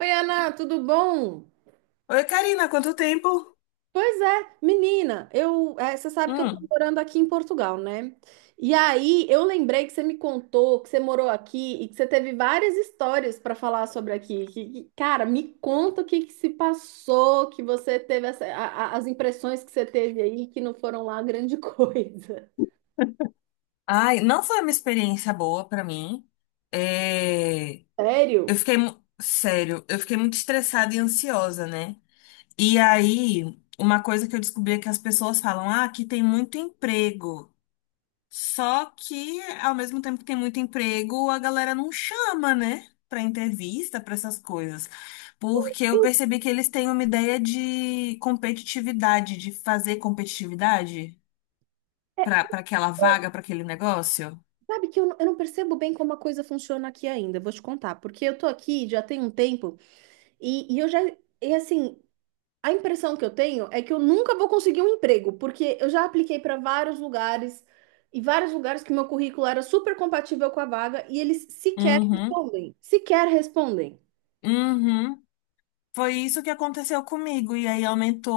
Oi, Ana, tudo bom? Oi, Karina, quanto tempo? Pois é, menina, você sabe que eu tô Hum. morando aqui em Portugal, né? E aí eu lembrei que você me contou que você morou aqui e que você teve várias histórias para falar sobre aqui. Cara, me conta o que que se passou, que você teve as impressões que você teve aí que não foram lá grande coisa. Ai, não foi uma experiência boa pra mim. É, eu Sério? fiquei, sério, eu fiquei muito estressada e ansiosa, né? E aí, uma coisa que eu descobri é que as pessoas falam, ah, aqui tem muito emprego. Só que, ao mesmo tempo que tem muito emprego, a galera não chama, né? Pra entrevista, pra essas coisas. Porque eu Eu, percebi que eles têm uma ideia de competitividade, de fazer competitividade. Para aquela vaga, para aquele negócio? sabe que eu não percebo bem como a coisa funciona aqui ainda, vou te contar, porque eu tô aqui já tem um tempo e eu já, e assim. A impressão que eu tenho é que eu nunca vou conseguir um emprego, porque eu já apliquei para vários lugares e vários lugares que meu currículo era super compatível com a vaga e eles sequer Uhum, respondem, sequer respondem. uhum. Foi isso que aconteceu comigo. E aí aumentou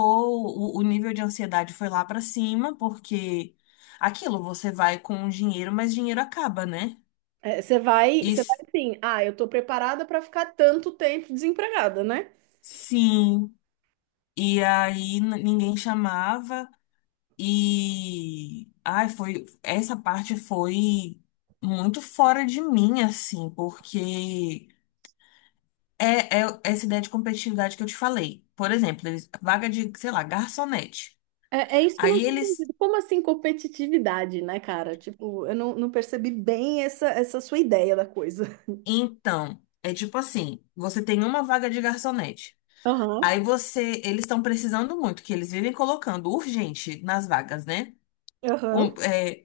o nível de ansiedade foi lá pra cima, porque aquilo, você vai com o dinheiro, mas dinheiro acaba, né? É, você vai, E você vai s- assim, ah, eu tô preparada para ficar tanto tempo desempregada, né? sim. E aí ninguém chamava. E ai, foi essa parte foi muito fora de mim, assim, porque é, é essa ideia de competitividade que eu te falei. Por exemplo, eles, vaga de, sei lá, garçonete. É, é isso que eu não Aí tenho eles, entendido. Como assim competitividade, né, cara? Tipo, eu não percebi bem essa sua ideia da coisa. então, é tipo assim, você tem uma vaga de garçonete. Aham, Aí você, eles estão precisando muito, que eles vivem colocando urgente nas vagas, né? aham. É,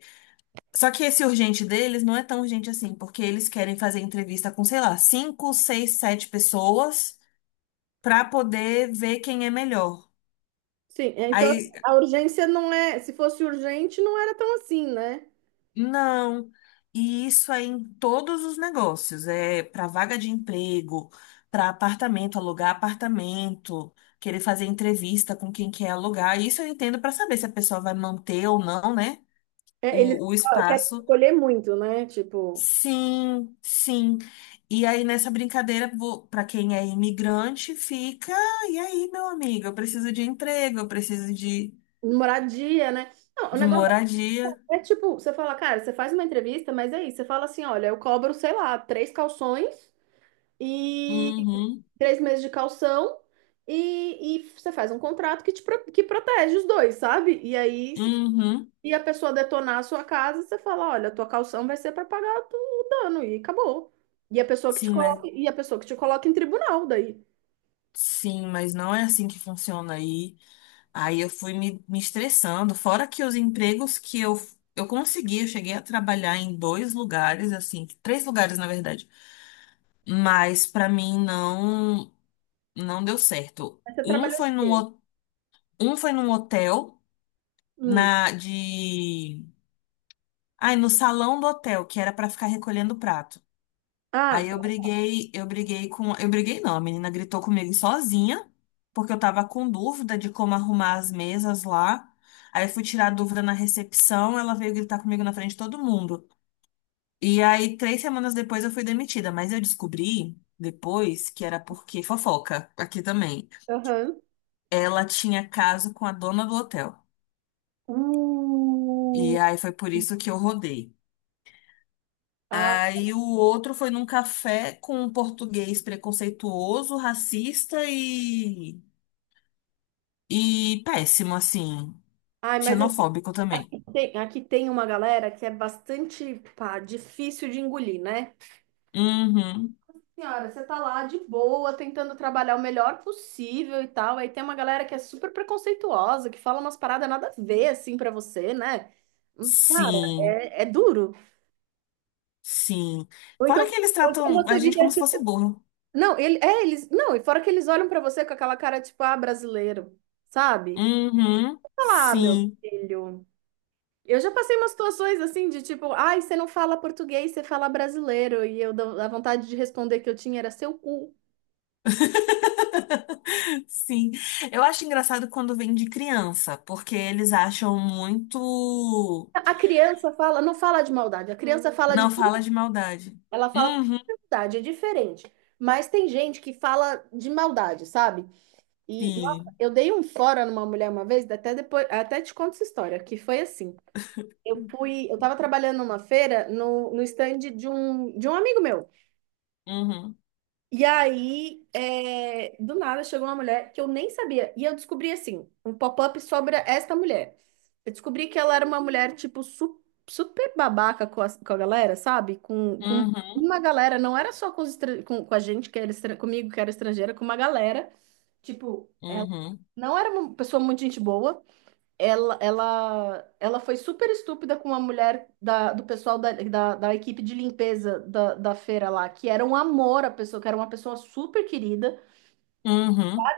só que esse urgente deles não é tão urgente assim, porque eles querem fazer entrevista com, sei lá, cinco, seis, sete pessoas para poder ver quem é melhor. Sim, é, então Aí a urgência não é, se fosse urgente, não era tão assim, né? não, e isso é em todos os negócios, é para vaga de emprego, para apartamento, alugar apartamento, querer fazer entrevista com quem quer alugar. Isso eu entendo para saber se a pessoa vai manter ou não, né? É, eles O querem espaço. escolher muito, né? Tipo, Sim, sim. E aí nessa brincadeira, para quem é imigrante, fica. E aí, meu amigo, eu preciso de emprego, eu preciso moradia, né? Não, o de negócio moradia. é, tipo, você fala, cara, você faz uma entrevista, mas é isso. Você fala assim, olha, eu cobro, sei lá, três calções e Uhum, três meses de calção e você faz um contrato que protege os dois, sabe? E aí, se uhum. a pessoa detonar a sua casa, você fala, olha, a tua calção vai ser para pagar o dano e acabou. E a pessoa que te Sim, mas coloca, e a pessoa que te coloca em tribunal daí. sim, mas não é assim que funciona aí. Aí eu fui me estressando. Fora que os empregos que eu consegui, eu cheguei a trabalhar em dois lugares, assim, três lugares na verdade. Mas pra mim não deu certo. Aí você trabalhou de quê? Um foi num hotel Hum. na de ai, no salão do hotel, que era pra ficar recolhendo prato. Ah, Aí tá. Eu briguei com. Eu briguei não, a menina gritou comigo sozinha, porque eu tava com dúvida de como arrumar as mesas lá. Aí eu fui tirar a dúvida na recepção, ela veio gritar comigo na frente de todo mundo. E aí, três semanas depois, eu fui demitida, mas eu descobri depois que era porque fofoca, aqui também. Aham. Ela tinha caso com a dona do hotel. Uh, E aí foi por isso que eu rodei. ah, Aí o outro foi num café com um português preconceituoso, racista e péssimo, assim. ai, mas aqui Xenofóbico também. tem, aqui tem uma galera que é bastante, pá, difícil de engolir, né? Uhum. Senhora, você tá lá de boa, tentando trabalhar o melhor possível e tal. Aí tem uma galera que é super preconceituosa, que fala umas paradas nada a ver, assim, pra você, né? Cara, Sim, é duro. sim. Ou então, Fora que eles ou então tratam a você gente vira. como se fosse burro. Não, eles. Não, e fora que eles olham pra você com aquela cara, tipo, ah, brasileiro, sabe? Uhum. Fala, ah, meu Sim. filho. Eu já passei umas situações assim de tipo, ai, você não fala português, você fala brasileiro. A vontade de responder que eu tinha era seu cu. Sim. Eu acho engraçado quando vem de criança, porque eles acham muito. A criança fala, não fala de maldade, a criança fala de Não cu, fala de maldade. ela fala por Uhum. maldade, é diferente. Mas tem gente que fala de maldade, sabe? E nossa, Sim. eu dei um fora numa mulher uma vez, até depois, até te conto essa história, que foi assim. Eu tava trabalhando numa feira no stand de um amigo meu. Uhum. E aí, do nada, chegou uma mulher que eu nem sabia. E eu descobri, assim, um pop-up sobre esta mulher. Eu descobri que ela era uma mulher, tipo, super babaca com a galera, sabe? Com Uhum. uma galera, não era só com a gente, que era comigo, que era estrangeira, com uma galera. Tipo, ela Uhum. não era uma pessoa muito gente boa. Ela foi super estúpida com a mulher do pessoal da equipe de limpeza da feira lá, que era um amor a pessoa, que era uma pessoa super querida. Uhum.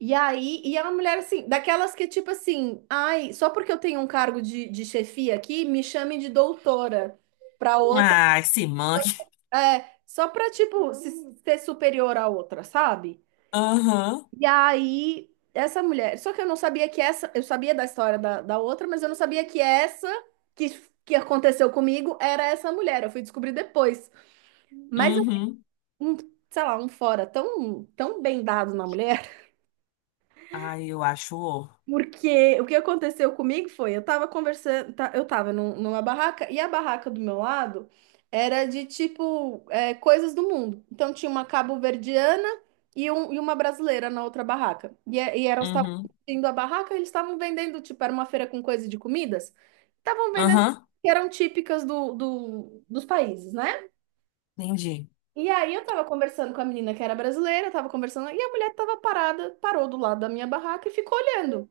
E aí, é uma mulher assim, daquelas que tipo assim, ai, só porque eu tenho um cargo de chefia aqui, me chamem de doutora pra outra. Ai, se manque. É, só pra tipo se, ser superior à outra, sabe? Aham. E aí, essa mulher. Só que eu não sabia que essa. Eu sabia da história da outra, mas eu não sabia que essa que, que aconteceu comigo era essa mulher. Eu fui descobrir depois. Mas, Uhum. um, sei lá, um fora tão, tão bem dado na mulher. Ai, eu acho. Porque o que aconteceu comigo foi, eu tava conversando, tá, eu tava numa barraca, e a barraca do meu lado era de tipo coisas do mundo. Então tinha uma cabo-verdiana e uma brasileira na outra barraca. E elas estavam Uhum. indo a barraca, eles estavam vendendo, tipo, era uma feira com coisa de comidas, estavam vendendo Aham. que eram típicas dos países, né? Entendi. E aí eu tava conversando com a menina que era brasileira, tava conversando, e a mulher tava parada, parou do lado da minha barraca e ficou olhando.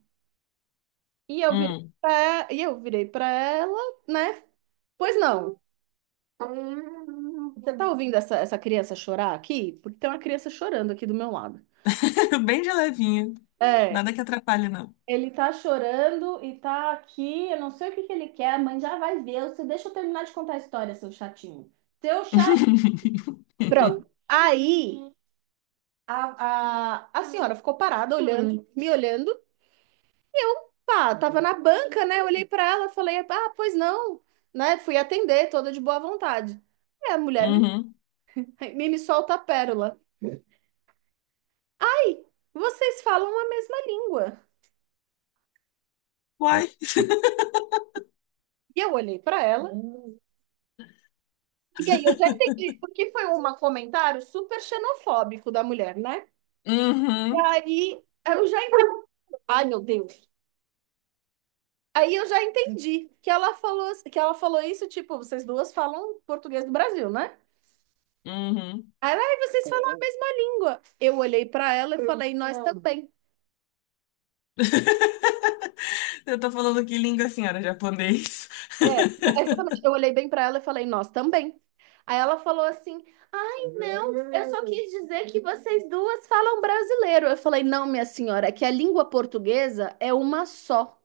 E eu virei Hum. pra, e eu virei pra ela, né? Pois não. Você tá ouvindo essa criança chorar aqui? Porque tem uma criança chorando aqui do meu lado. Bem de levinho. É, Nada que atrapalhe, não. ele tá chorando e tá aqui, eu não sei o que que ele quer, a mãe já vai ver. Você deixa eu terminar de contar a história, seu chatinho. Seu chato. Pronto. Aí a senhora ficou parada olhando, me olhando. Pá, tava na banca, né? Eu olhei pra ela, falei, ah, pois não, né? Fui atender, toda de boa vontade. Aí a mulher me Uhum. Me solta a pérola. Ai, vocês falam a mesma língua. Uai. E eu olhei pra ela. Hum. E aí eu já entendi, porque foi um comentário super xenofóbico da mulher, né? E Uhum. aí eu já entendi. Ai, meu Deus. Aí eu já entendi que ela falou isso, tipo, vocês duas falam português do Brasil, né? Uhum. Aí ela, ai, vocês falam a mesma língua. Eu olhei pra ela e falei, nós também. Eu tô falando que língua, senhora? Japonês. É, exatamente. Eu olhei bem pra ela e falei, nós também. Aí ela falou assim: ai, não, eu só quis dizer que vocês duas falam brasileiro. Eu falei, não, minha senhora, é que a língua portuguesa é uma só.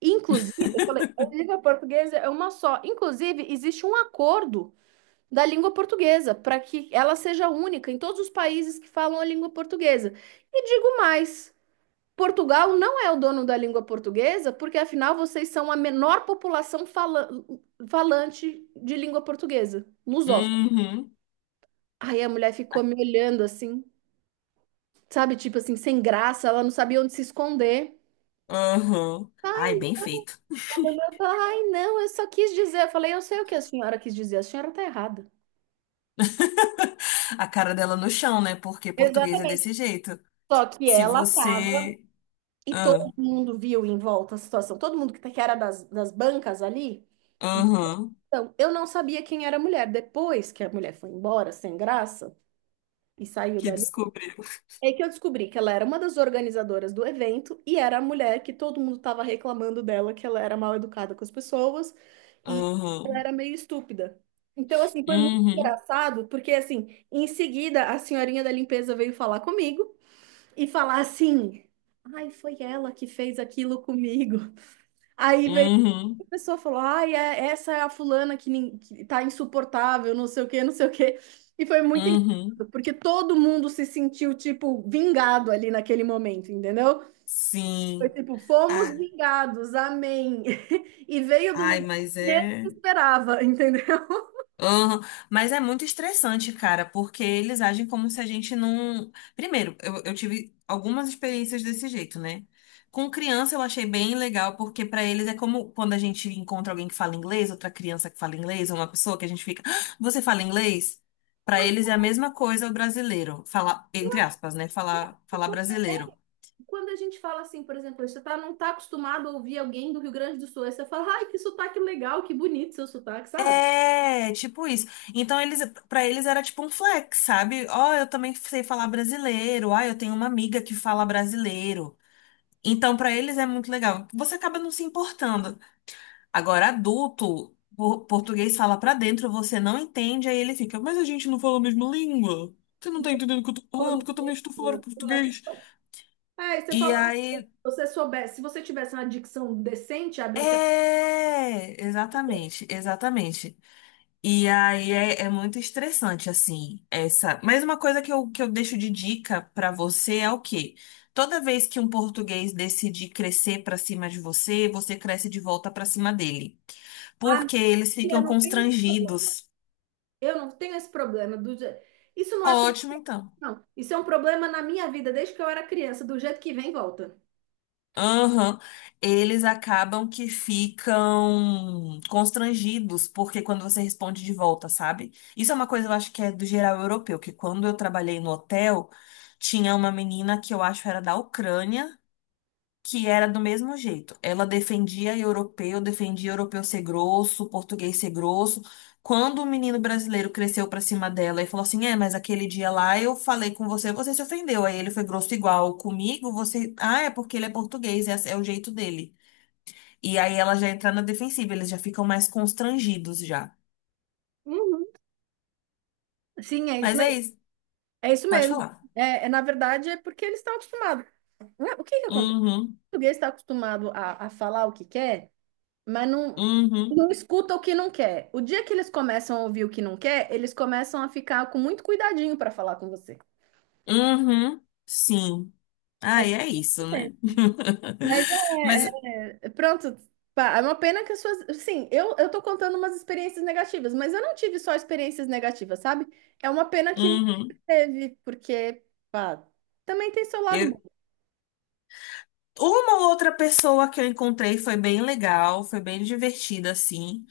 Inclusive, eu falei, a língua portuguesa é uma só. Inclusive, existe um acordo da língua portuguesa para que ela seja única em todos os países que falam a língua portuguesa. E digo mais. Portugal não é o dono da língua portuguesa, porque afinal vocês são a menor população falante de língua portuguesa, lusófona. Uhum. Aí a mulher ficou me olhando assim, sabe, tipo assim, sem graça, ela não sabia onde se esconder. Uhum. Ai, Ai, bem feito. ela olhou e falou: Ai, não, eu só quis dizer. Eu falei: Eu sei o que a senhora quis dizer, a senhora tá errada. A cara dela no chão, né? Porque português é Exatamente. desse jeito. Só que Se ela tava, você. e Ah, todo mundo viu em volta a situação, todo mundo que era das bancas ali. aham. Então, eu não sabia quem era a mulher. Depois que a mulher foi embora, sem graça, e saiu Que dali, descobriu. é que eu descobri que ela era uma das organizadoras do evento e era a mulher que todo mundo estava reclamando dela, que ela era mal educada com as pessoas e ela Uhum. era meio estúpida. Então, assim, foi muito Uhum. engraçado, porque, assim, em seguida, a senhorinha da limpeza veio falar comigo e falar assim: Ai, foi ela que fez aquilo comigo. Aí veio Uhum. a pessoa falou, ai, essa é a fulana que tá insuportável, não sei o quê, não sei o quê. E foi muito Uhum. engraçado, porque todo mundo se sentiu, tipo, vingado ali naquele momento, entendeu? Foi Sim. tipo, fomos Ah, vingados, amém. E veio do ai, lugar mas que é. menos esperava, entendeu? Uhum. Mas é muito estressante, cara, porque eles agem como se a gente não. Primeiro, eu tive algumas experiências desse jeito, né? Com criança eu achei bem legal, porque pra eles é como quando a gente encontra alguém que fala inglês, outra criança que fala inglês, ou uma pessoa que a gente fica. "Ah, você fala inglês? Ou Pra eles é então, a mesma coisa o brasileiro. Falar, entre aspas, né? Falar, falar brasileiro. quando a gente fala assim, por exemplo, não tá acostumado a ouvir alguém do Rio Grande do Sul, aí você fala, ai, que sotaque legal, que bonito seu sotaque, sabe? É, tipo isso. Então eles, para eles era tipo um flex, sabe? Ó, eu também sei falar brasileiro. Ah, eu tenho uma amiga que fala brasileiro. Então pra eles é muito legal. Você acaba não se importando. Agora adulto, português fala pra dentro, você não entende, aí ele fica, mas a gente não fala a mesma língua. Você não tá entendendo o que eu tô Falando, falando, que eu também estou falando português. "Ai, E aí, você soubesse, se você tivesse uma dicção decente, abrisse a é, exatamente, exatamente. E aí é, é muito estressante, assim, essa. Mas uma coisa que eu deixo de dica pra você é o quê? Toda vez que um português decide crescer pra cima de você, você cresce de volta pra cima dele. ah, Porque eles eu ficam não tenho esse problema. constrangidos. Eu não tenho esse problema. Isso não é solução, Ótimo, então. não. Isso é um problema na minha vida desde que eu era criança, do jeito que vem, volta. Aham. Eles acabam que ficam constrangidos, porque quando você responde de volta, sabe? Isso é uma coisa, eu acho que é do geral europeu, que quando eu trabalhei no hotel, tinha uma menina que eu acho era da Ucrânia, que era do mesmo jeito. Ela defendia europeu ser grosso, português ser grosso. Quando o menino brasileiro cresceu pra cima dela e falou assim: é, mas aquele dia lá eu falei com você, você se ofendeu. Aí ele foi grosso igual comigo, você. Ah, é porque ele é português, é, é o jeito dele. E aí ela já entra na defensiva, eles já ficam mais constrangidos já. Uhum. Sim, é isso Mas é mesmo. isso, É isso pode mesmo. falar. É, na verdade, é porque eles estão acostumados. Não é- O que que acontece? Uhum, O português está acostumado a falar o que quer, mas não, uhum, não escuta o que não quer. O dia que eles começam a ouvir o que não quer, eles começam a ficar com muito cuidadinho para falar com você. uhum, sim. Aí é isso, né? Mas Mas, é, pronto, pá, é uma pena que as suas. Sim, eu tô contando umas experiências negativas, mas eu não tive só experiências negativas, sabe? É uma pena que você uhum. teve, porque, pá, também tem seu lado Eu, bom. uma ou outra pessoa que eu encontrei foi bem legal, foi bem divertida, assim.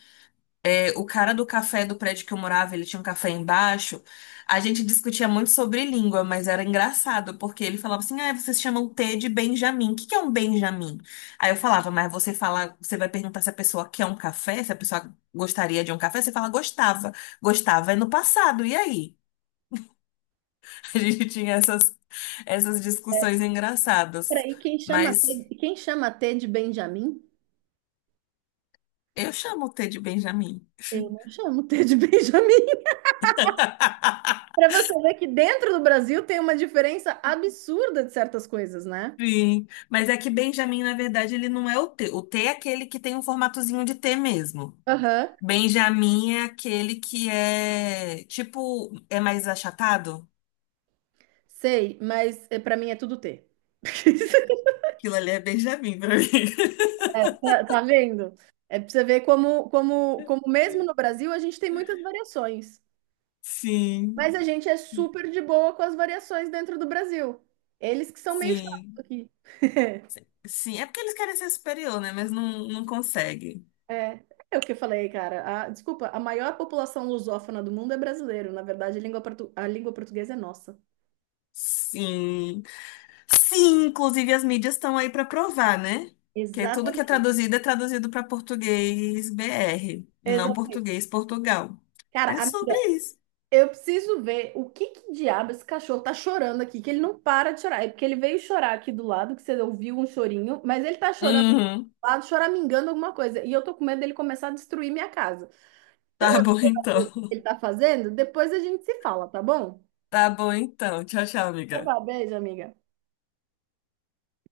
É, o cara do café do prédio que eu morava, ele tinha um café embaixo. A gente discutia muito sobre língua, mas era engraçado, porque ele falava assim: ah, vocês chamam T de Benjamin. O que que é um Benjamin? Aí eu falava, mas você fala, você vai perguntar se a pessoa quer um café, se a pessoa gostaria de um café, você fala, gostava. Gostava é no passado, e aí? A gente tinha essas, essas discussões engraçadas. Peraí, quem chama Mas. T, quem chama T de Benjamin? Eu chamo o T de Benjamin. Eu não chamo T de Benjamin. Pra você ver que dentro do Brasil tem uma diferença absurda de certas coisas, né? Sim, mas é que Benjamin, na verdade, ele não é o T. O T é aquele que tem um formatozinho de T mesmo. Aham, Benjamin é aquele que é, tipo, é mais achatado. sei, mas pra mim é tudo T. Aquilo ali é Benjamin pra mim. Tá vendo? É pra você ver como, como, como, mesmo no Brasil a gente tem muitas variações. Sim, Mas a gente é super de boa com as variações dentro do Brasil. Eles que são meio chatos sim, aqui. sim. É porque eles querem ser superior, né? Mas não, não conseguem. É, é o que eu falei, cara. Desculpa, a maior população lusófona do mundo é brasileiro. Na verdade, a língua portuguesa é nossa. Sim. Sim, inclusive as mídias estão aí para provar, né? Que é tudo que Exatamente. É traduzido para português BR, não Exatamente. português Portugal. Cara, É a sobre isso. Eu preciso ver o que que diabo esse cachorro tá chorando aqui, que ele não para de chorar. É porque ele veio chorar aqui do lado, que você ouviu um chorinho, mas ele tá chorando lá do Uhum. lado, choramingando alguma coisa. E eu tô com medo dele começar a destruir minha casa. Então, Tá bom assim, o que então. ele tá fazendo, depois a gente se fala, tá bom? Tá bom então. Tchau, tchau, Então, tá amiga. bom, beijo, amiga.